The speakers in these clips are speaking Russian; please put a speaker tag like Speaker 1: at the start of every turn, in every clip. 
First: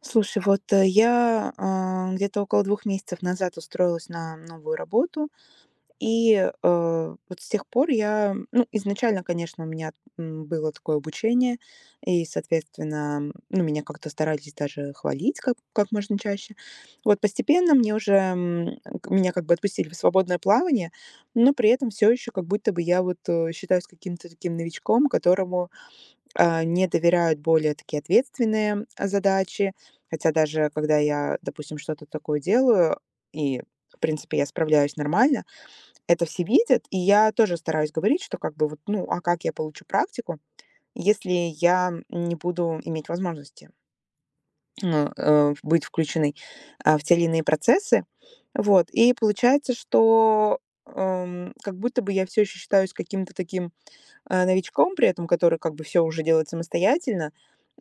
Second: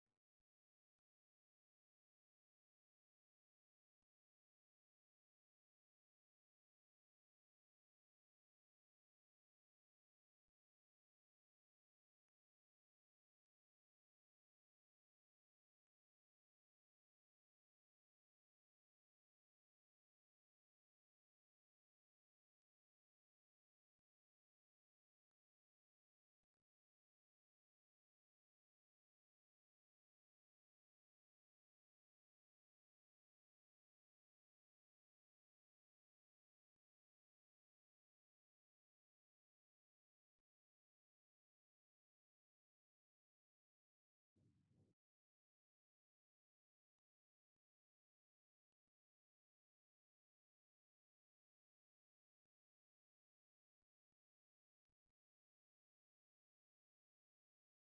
Speaker 1: Слушай, вот, где-то около двух месяцев назад устроилась на новую работу. И, вот с тех пор я ну, изначально, конечно, у меня, было такое обучение, и, соответственно, ну, меня как-то старались даже хвалить как можно чаще. Вот постепенно мне уже, м, к меня как бы отпустили в свободное плавание, но при этом все еще как будто бы я вот, считаюсь каким-то таким новичком, которому не доверяют более такие ответственные задачи. Хотя даже когда я, допустим, что-то такое делаю, и, в принципе, я справляюсь нормально, это все видят, и я тоже стараюсь говорить, что как бы вот, ну, а как я получу практику, если я не буду иметь возможности ну, быть включенной в те или иные процессы. Вот. И получается, что как будто бы я все еще считаюсь каким-то таким новичком при этом, который как бы все уже делает самостоятельно,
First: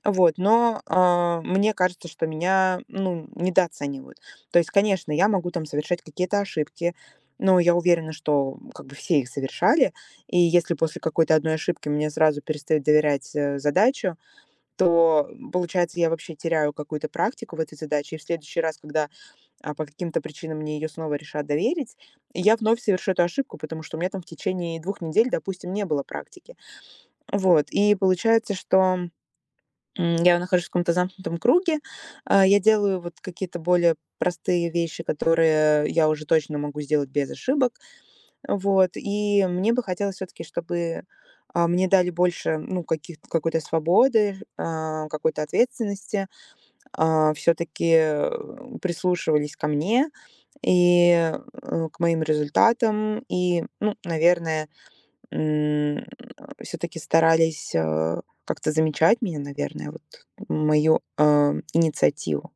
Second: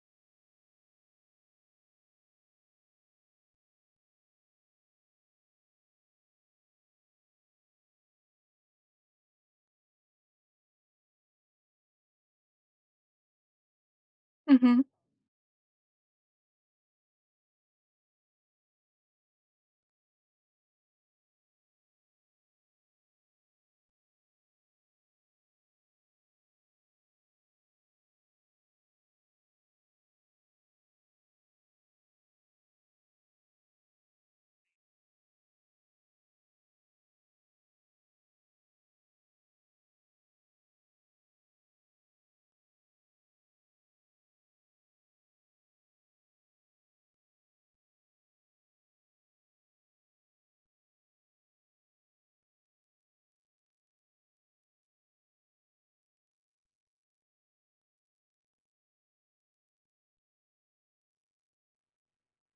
Speaker 1: вот, но, мне кажется, что меня, ну, недооценивают. То есть, конечно, я могу там совершать какие-то ошибки, но я уверена, что как бы все их совершали. И если после какой-то одной ошибки мне сразу перестают доверять, задачу,
Speaker 2: Мгм.
Speaker 1: то, получается, я вообще теряю какую-то практику в этой задаче. И в следующий раз, когда, по каким-то причинам мне ее снова решат доверить, я вновь совершу эту ошибку, потому что у меня там в течение двух недель, допустим, не было практики. Вот, и получается, что я нахожусь в каком-то замкнутом круге. Я делаю вот какие-то более простые вещи, которые я уже точно могу сделать без ошибок. Вот, и мне бы хотелось все таки чтобы, мне дали больше, ну, каких какой-то свободы, какой-то ответственности, все таки прислушивались ко мне и, к моим результатам. И, ну, наверное, все таки старались, как-то замечать меня, наверное, вот мою, инициативу.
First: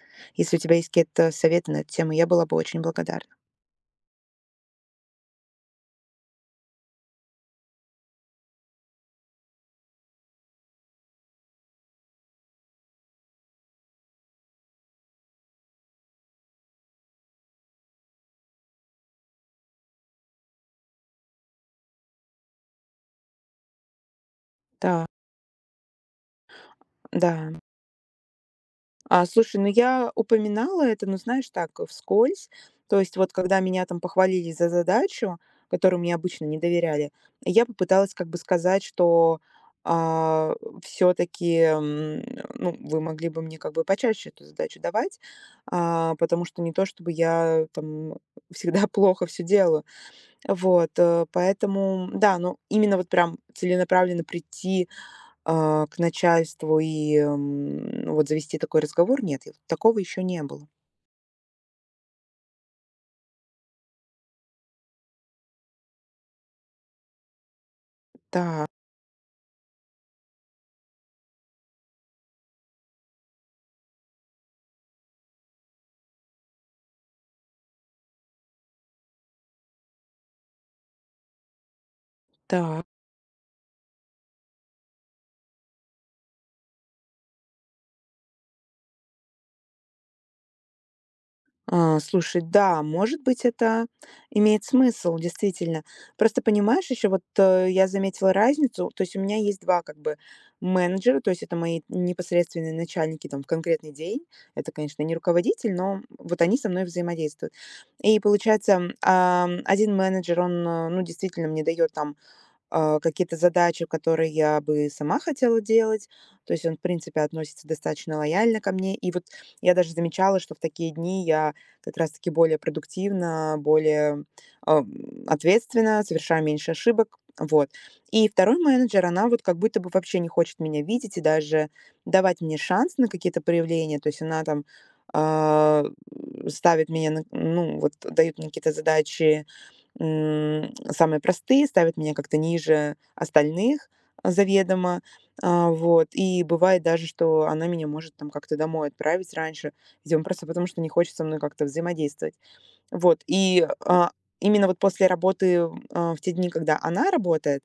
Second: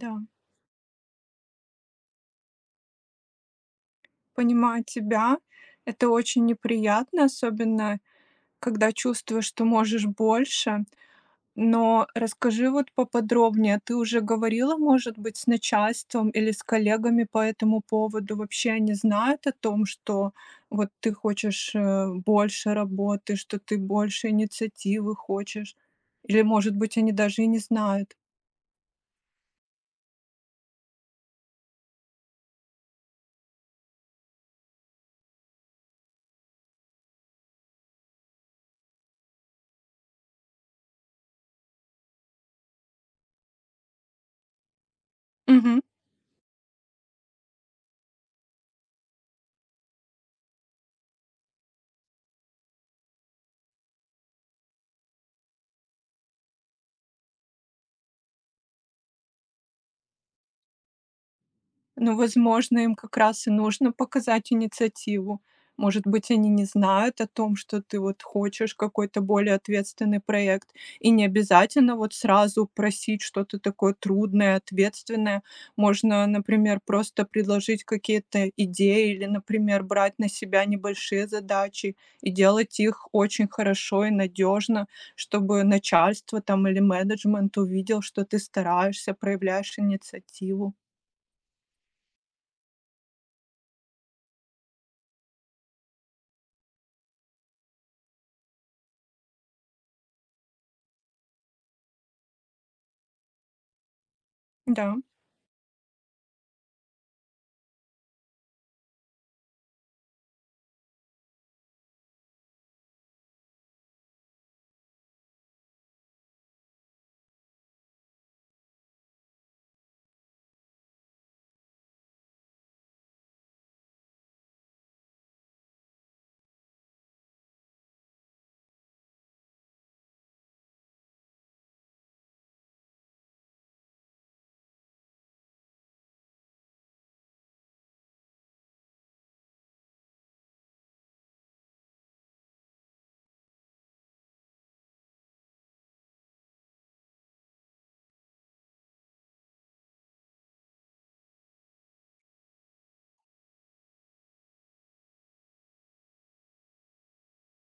Speaker 2: Да,
Speaker 1: Если у тебя есть какие-то советы на эту тему, я была бы очень благодарна.
Speaker 2: понимаю тебя. Это очень неприятно, особенно когда чувствуешь, что можешь больше. Но расскажи вот поподробнее. Ты уже говорила, может быть, с начальством или с коллегами по этому поводу? Вообще они знают о том, что вот ты хочешь больше работы, что ты больше
Speaker 1: Да,
Speaker 2: инициативы хочешь? Или, может быть, они даже и
Speaker 1: да.
Speaker 2: не знают?
Speaker 1: Слушай, ну я упоминала это, ну, знаешь, так, вскользь. То есть вот когда меня там похвалили за задачу, которую мне обычно не доверяли, я попыталась как бы сказать, что все-таки, ну, вы могли бы мне как бы почаще эту задачу давать,
Speaker 2: Мгм.
Speaker 1: потому что не то чтобы я там всегда плохо все делаю. Вот, поэтому, да, ну, именно вот прям целенаправленно прийти к начальству и, ну, вот завести такой разговор? Нет, я такого еще не было.
Speaker 2: Ну, возможно, им как раз и нужно показать инициативу. Может быть, они не знают о том, что ты вот
Speaker 1: Так,
Speaker 2: хочешь какой-то более ответственный проект. И не обязательно вот сразу просить что-то такое трудное, ответственное. Можно, например, просто предложить какие-то идеи или, например, брать на себя небольшие задачи и делать
Speaker 1: так.
Speaker 2: их очень хорошо и надежно, чтобы начальство там или менеджмент увидел, что ты стараешься, проявляешь инициативу.
Speaker 1: Слушай, да, может быть, это имеет смысл, действительно. Просто понимаешь, еще вот, я заметила разницу. То есть у меня есть 2 как бы менеджера, то есть это мои непосредственные начальники там в конкретный день. Это,
Speaker 2: Да.
Speaker 1: конечно, не руководитель, но вот они со мной взаимодействуют. И получается, 1 менеджер, он, ну, действительно мне дает там какие-то задачи, которые я бы сама хотела делать. То есть он, в принципе, относится достаточно лояльно ко мне. И вот я даже замечала, что в такие дни я как раз-таки более продуктивна, более ответственна, совершаю меньше ошибок. Вот. И второй менеджер, она вот как будто бы вообще не хочет меня видеть и даже давать мне шанс на какие-то проявления. То есть она там а, ставит меня, ну, вот дают мне какие-то задачи, самые простые ставят меня как-то ниже остальных заведомо. Вот. И бывает даже, что она меня может там как-то домой отправить раньше, видимо, просто потому, что не хочет со мной как-то взаимодействовать. Вот. И, именно вот после работы, в те дни, когда она работает,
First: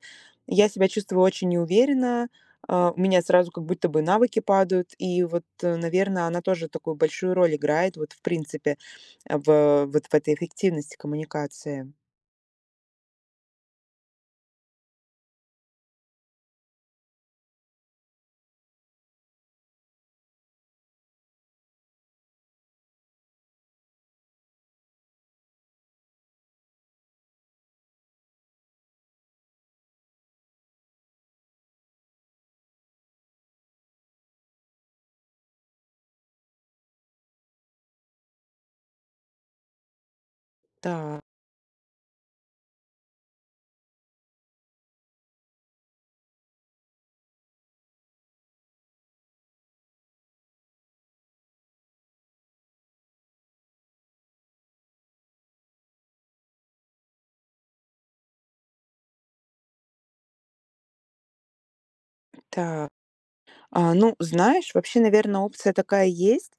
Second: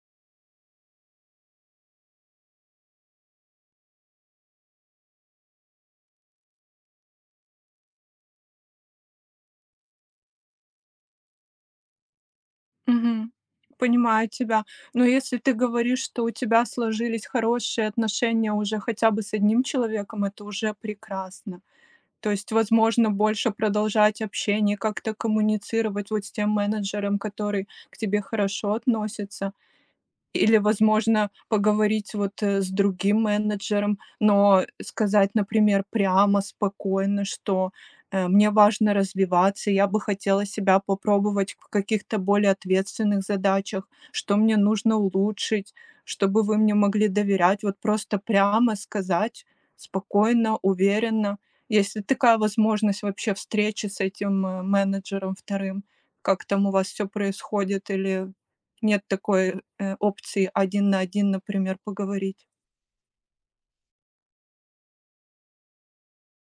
Speaker 1: я себя чувствую очень неуверенно. У меня сразу как будто бы навыки падают. И вот, наверное, она тоже такую большую роль играет вот в принципе, в этой эффективности коммуникации.
Speaker 2: Мгм. Понимаю тебя. Но если ты говоришь, что у тебя сложились хорошие отношения уже хотя бы с одним человеком, это уже прекрасно. То есть, возможно, больше продолжать общение, как-то коммуницировать вот с тем менеджером, который к тебе хорошо относится. Или, возможно, поговорить вот, с другим менеджером, но сказать, например, прямо, спокойно, что, мне важно развиваться, я бы хотела себя
Speaker 1: Так,
Speaker 2: попробовать в каких-то более ответственных задачах, что мне нужно улучшить, чтобы вы мне могли доверять. Вот просто прямо сказать, спокойно, уверенно. Если такая возможность вообще встречи с этим, менеджером вторым, как там у вас все происходит или нет такой, опции один на один, например, поговорить.
Speaker 1: так. Ну, знаешь, вообще, наверное, опция такая есть.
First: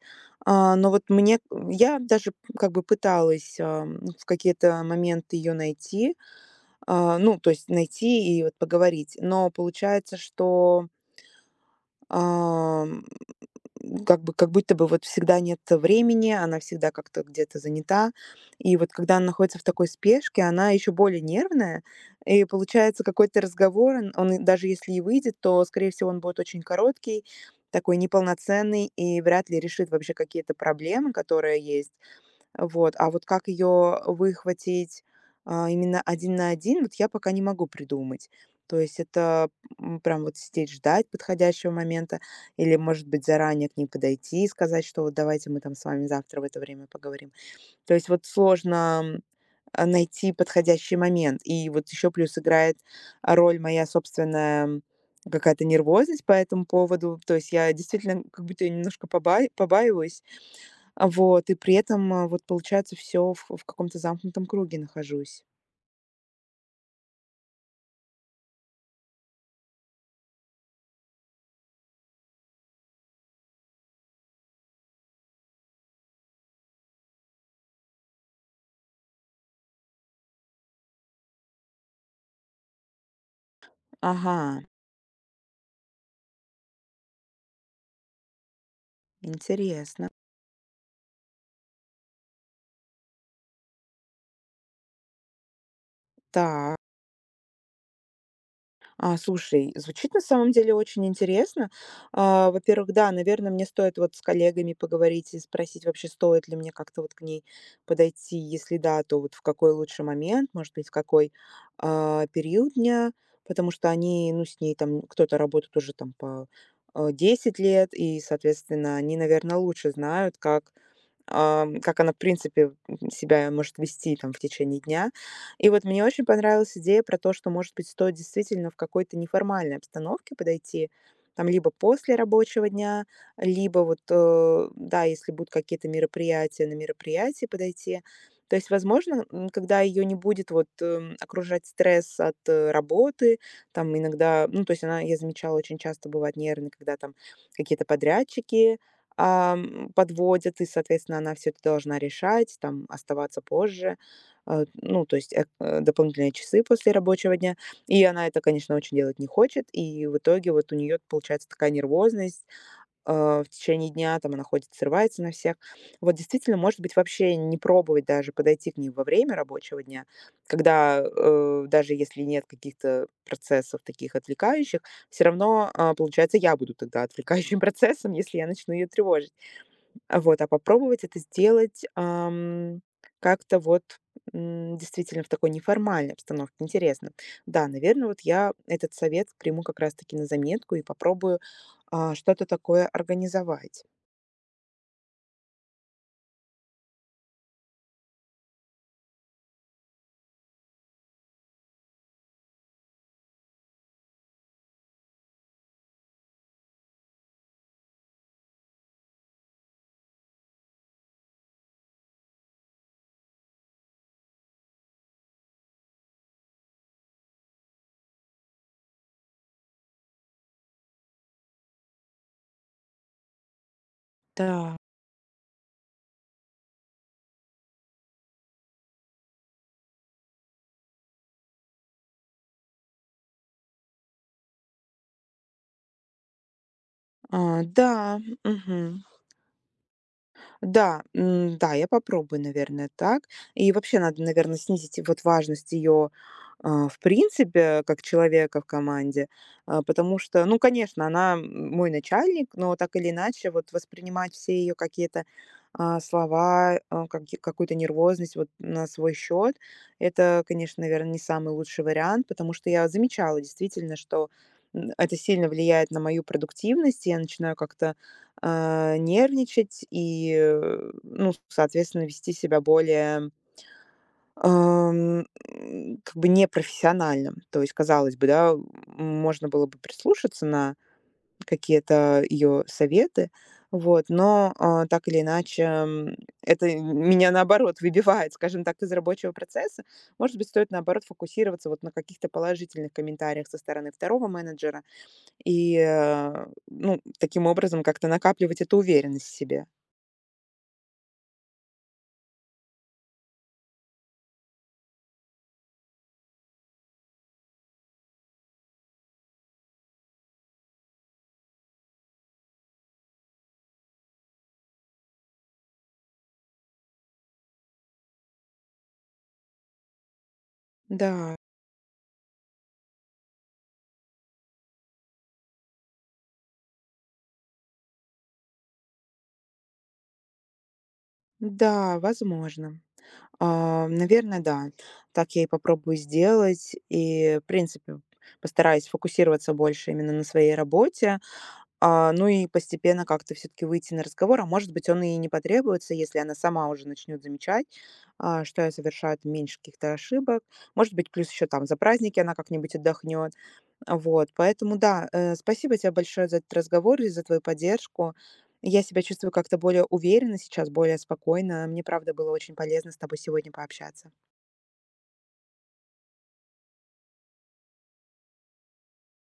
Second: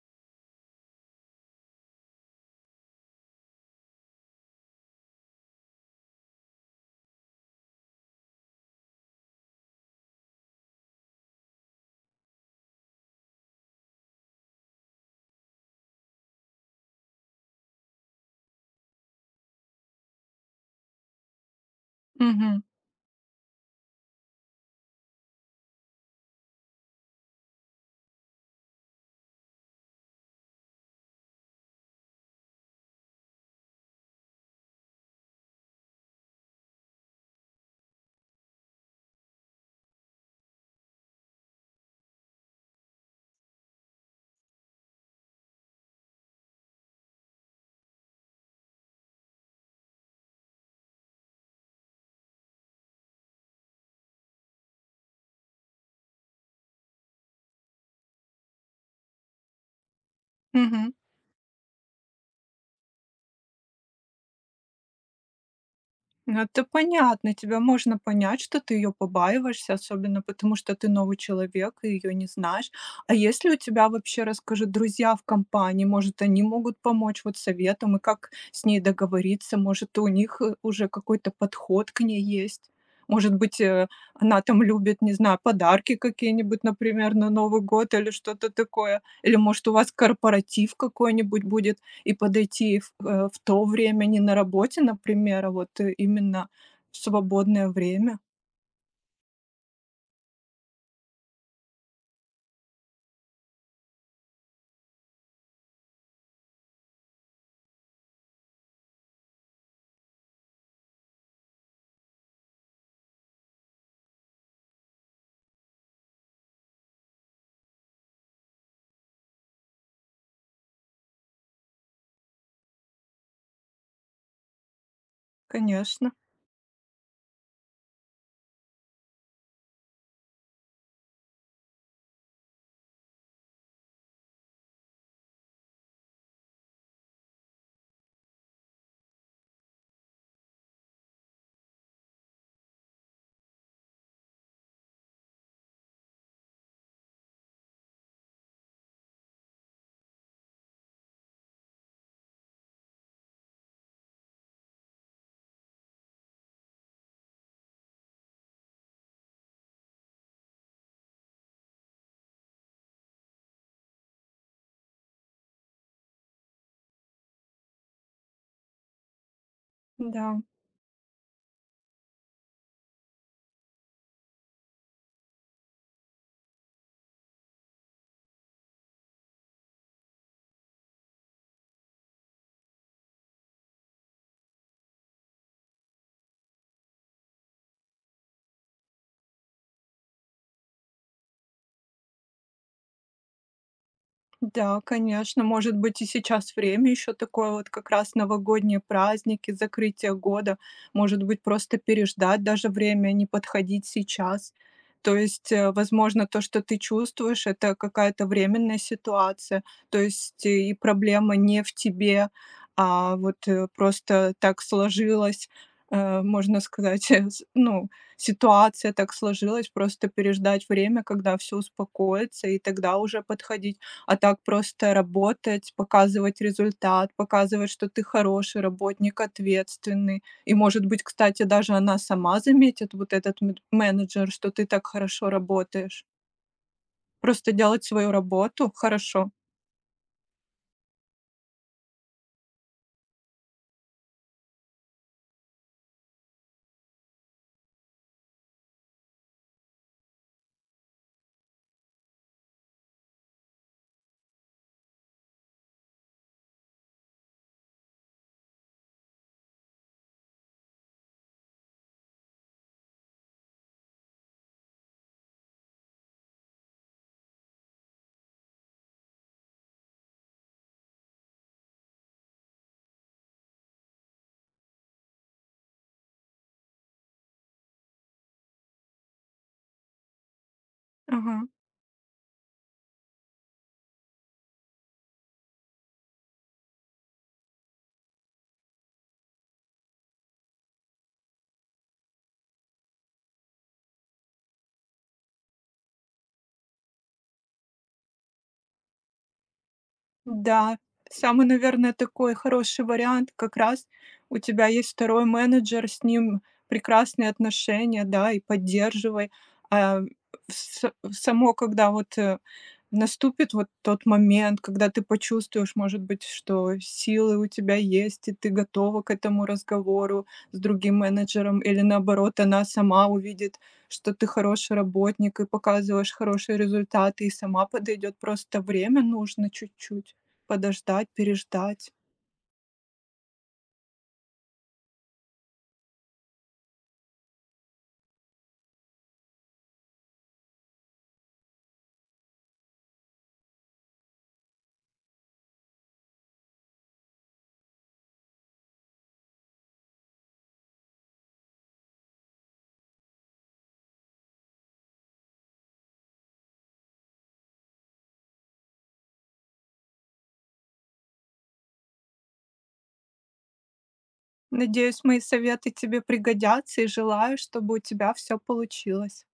Speaker 1: Но вот я даже как бы пыталась, в какие-то моменты ее найти, ну, то есть найти и вот поговорить. Но получается, что, как бы как будто бы вот всегда нет времени, она всегда как-то где-то занята. И вот когда она находится в такой спешке, она еще более нервная. И
Speaker 2: Мгм,
Speaker 1: получается какой-то разговор, он и даже если и выйдет, то, скорее всего, он будет очень короткий, такой неполноценный и вряд ли решит вообще какие-то проблемы, которые есть. Вот, а вот как ее выхватить, именно один на один, вот я пока не могу придумать. То есть это, прям вот сидеть ждать подходящего момента или, может быть, заранее к ней подойти и сказать, что вот давайте мы там с вами завтра в это время поговорим. То есть вот сложно, найти подходящий момент. И вот еще плюс играет роль моя собственная, какая-то нервозность по этому поводу. То есть я действительно как будто немножко побаиваюсь,
Speaker 2: мгм.
Speaker 1: вот, и при этом, вот получается, все в каком-то замкнутом круге нахожусь.
Speaker 2: Ну, это понятно, тебя можно понять, что ты ее побаиваешься, особенно потому, что ты новый человек и ее не знаешь. А если у тебя вообще, расскажи, друзья в компании, может, они могут помочь вот советом, и как с ней договориться, может, у них уже какой-то подход к ней есть? Может быть, она
Speaker 1: Ага,
Speaker 2: там любит, не знаю, подарки какие-нибудь, например, на Новый год или что-то такое. Или, может, у вас
Speaker 1: интересно.
Speaker 2: корпоратив какой-нибудь будет, и подойти в в то время не на работе, например, а вот именно
Speaker 1: Так,
Speaker 2: в свободное время.
Speaker 1: слушай, звучит на самом деле очень интересно. Во-первых, да, наверное, мне стоит вот с коллегами поговорить и спросить вообще, стоит ли мне как-то вот к ней подойти. Если да, то вот в какой лучший момент, может быть, в какой, период дня. Потому что они, ну, с ней там кто-то работает уже там по, 10 лет, и, соответственно, они, наверное, лучше знают, как, как она, в принципе, себя может вести там в течение дня. И вот мне
Speaker 2: Конечно,
Speaker 1: очень понравилась идея про то, что, может быть, стоит действительно в какой-то неформальной обстановке подойти, там, либо после рабочего дня, либо вот, да, если будут какие-то мероприятия, на мероприятие подойти. То есть, возможно, когда ее не будет вот окружать стресс от работы, там иногда, ну, то есть она, я замечала, очень часто бывает нервной, когда там какие-то подрядчики, подводят, и, соответственно, она все это должна решать, там, оставаться позже, ну, то есть, дополнительные часы после рабочего дня. И она это, конечно, очень делать не хочет, и в итоге вот у нее получается такая нервозность, в течение дня, там она ходит, срывается на всех. Вот действительно, может быть, вообще не пробовать даже подойти к ней во время рабочего дня,
Speaker 2: да.
Speaker 1: когда, даже если нет каких-то процессов таких отвлекающих, все равно, получается, я буду тогда отвлекающим процессом, если я начну ее тревожить. А вот, а попробовать это сделать, как-то вот, действительно в такой неформальной обстановке. Интересно. Да, наверное, вот я этот совет приму как раз таки на заметку и попробую, что-то такое организовать.
Speaker 2: Да, конечно, может быть, и сейчас время еще такое, вот как раз новогодние праздники, закрытие года. Может быть, просто переждать даже время, а не подходить сейчас. То есть, возможно, то, что ты чувствуешь, это какая-то временная ситуация. То есть, и проблема не в тебе, а вот просто так сложилось, можно сказать, ну, ситуация так сложилась, просто переждать время, когда все успокоится, и тогда уже подходить, а так
Speaker 1: Да.
Speaker 2: просто работать, показывать результат, показывать, что ты хороший работник, ответственный. И, может быть, кстати, даже она сама заметит, вот этот менеджер, что ты так хорошо работаешь. Просто
Speaker 1: А,
Speaker 2: делать свою
Speaker 1: да,
Speaker 2: работу
Speaker 1: мгм.
Speaker 2: хорошо.
Speaker 1: Да, да, я попробую, наверное, так. И вообще надо, наверное, снизить вот важность ее, в принципе, как человека в команде, потому что, ну, конечно, она, мой начальник, но так или иначе вот воспринимать все ее какие-то, слова, а, каки какую-то нервозность вот на свой счет, это, конечно, наверное, не самый лучший вариант, потому что я замечала действительно, что, это сильно влияет на мою продуктивность. И я начинаю как-то нервничать и, ну, соответственно, вести себя более, как бы непрофессионально. То есть, казалось бы, да, можно было бы прислушаться на
Speaker 2: Ага.
Speaker 1: какие-то ее советы, вот, но так или иначе, это меня наоборот выбивает, скажем так, из рабочего процесса. Может быть, стоит наоборот фокусироваться вот на каких-то положительных комментариях со стороны второго менеджера и, ну, таким образом как-то накапливать эту уверенность в себе.
Speaker 2: Да, самый, наверное, такой хороший вариант как раз у тебя есть второй менеджер, с ним прекрасные отношения, да, и поддерживай. А, в само, когда вот наступит вот тот момент, когда ты почувствуешь, может быть, что силы у тебя есть, и ты готова к этому разговору с другим
Speaker 1: Да,
Speaker 2: менеджером, или наоборот, она сама увидит, что ты хороший работник и показываешь хорошие результаты, и сама подойдет. Просто время нужно чуть-чуть подождать, переждать.
Speaker 1: да, возможно. Наверное, да. Так я и попробую сделать. И, в принципе, постараюсь фокусироваться больше именно на своей работе. Ну и постепенно как-то все таки выйти на разговор, а может быть, он и не потребуется, если она сама уже начнет замечать, что я совершаю там меньше каких-то ошибок. Может быть, плюс еще там за праздники она как-нибудь отдохнет. Вот, поэтому да, спасибо тебе большое за этот разговор и за твою поддержку. Я себя чувствую как-то более уверенно сейчас, более спокойно. Мне, правда, было очень полезно с тобой сегодня пообщаться.
Speaker 2: Надеюсь, мои советы тебе пригодятся, и желаю, чтобы у тебя все получилось.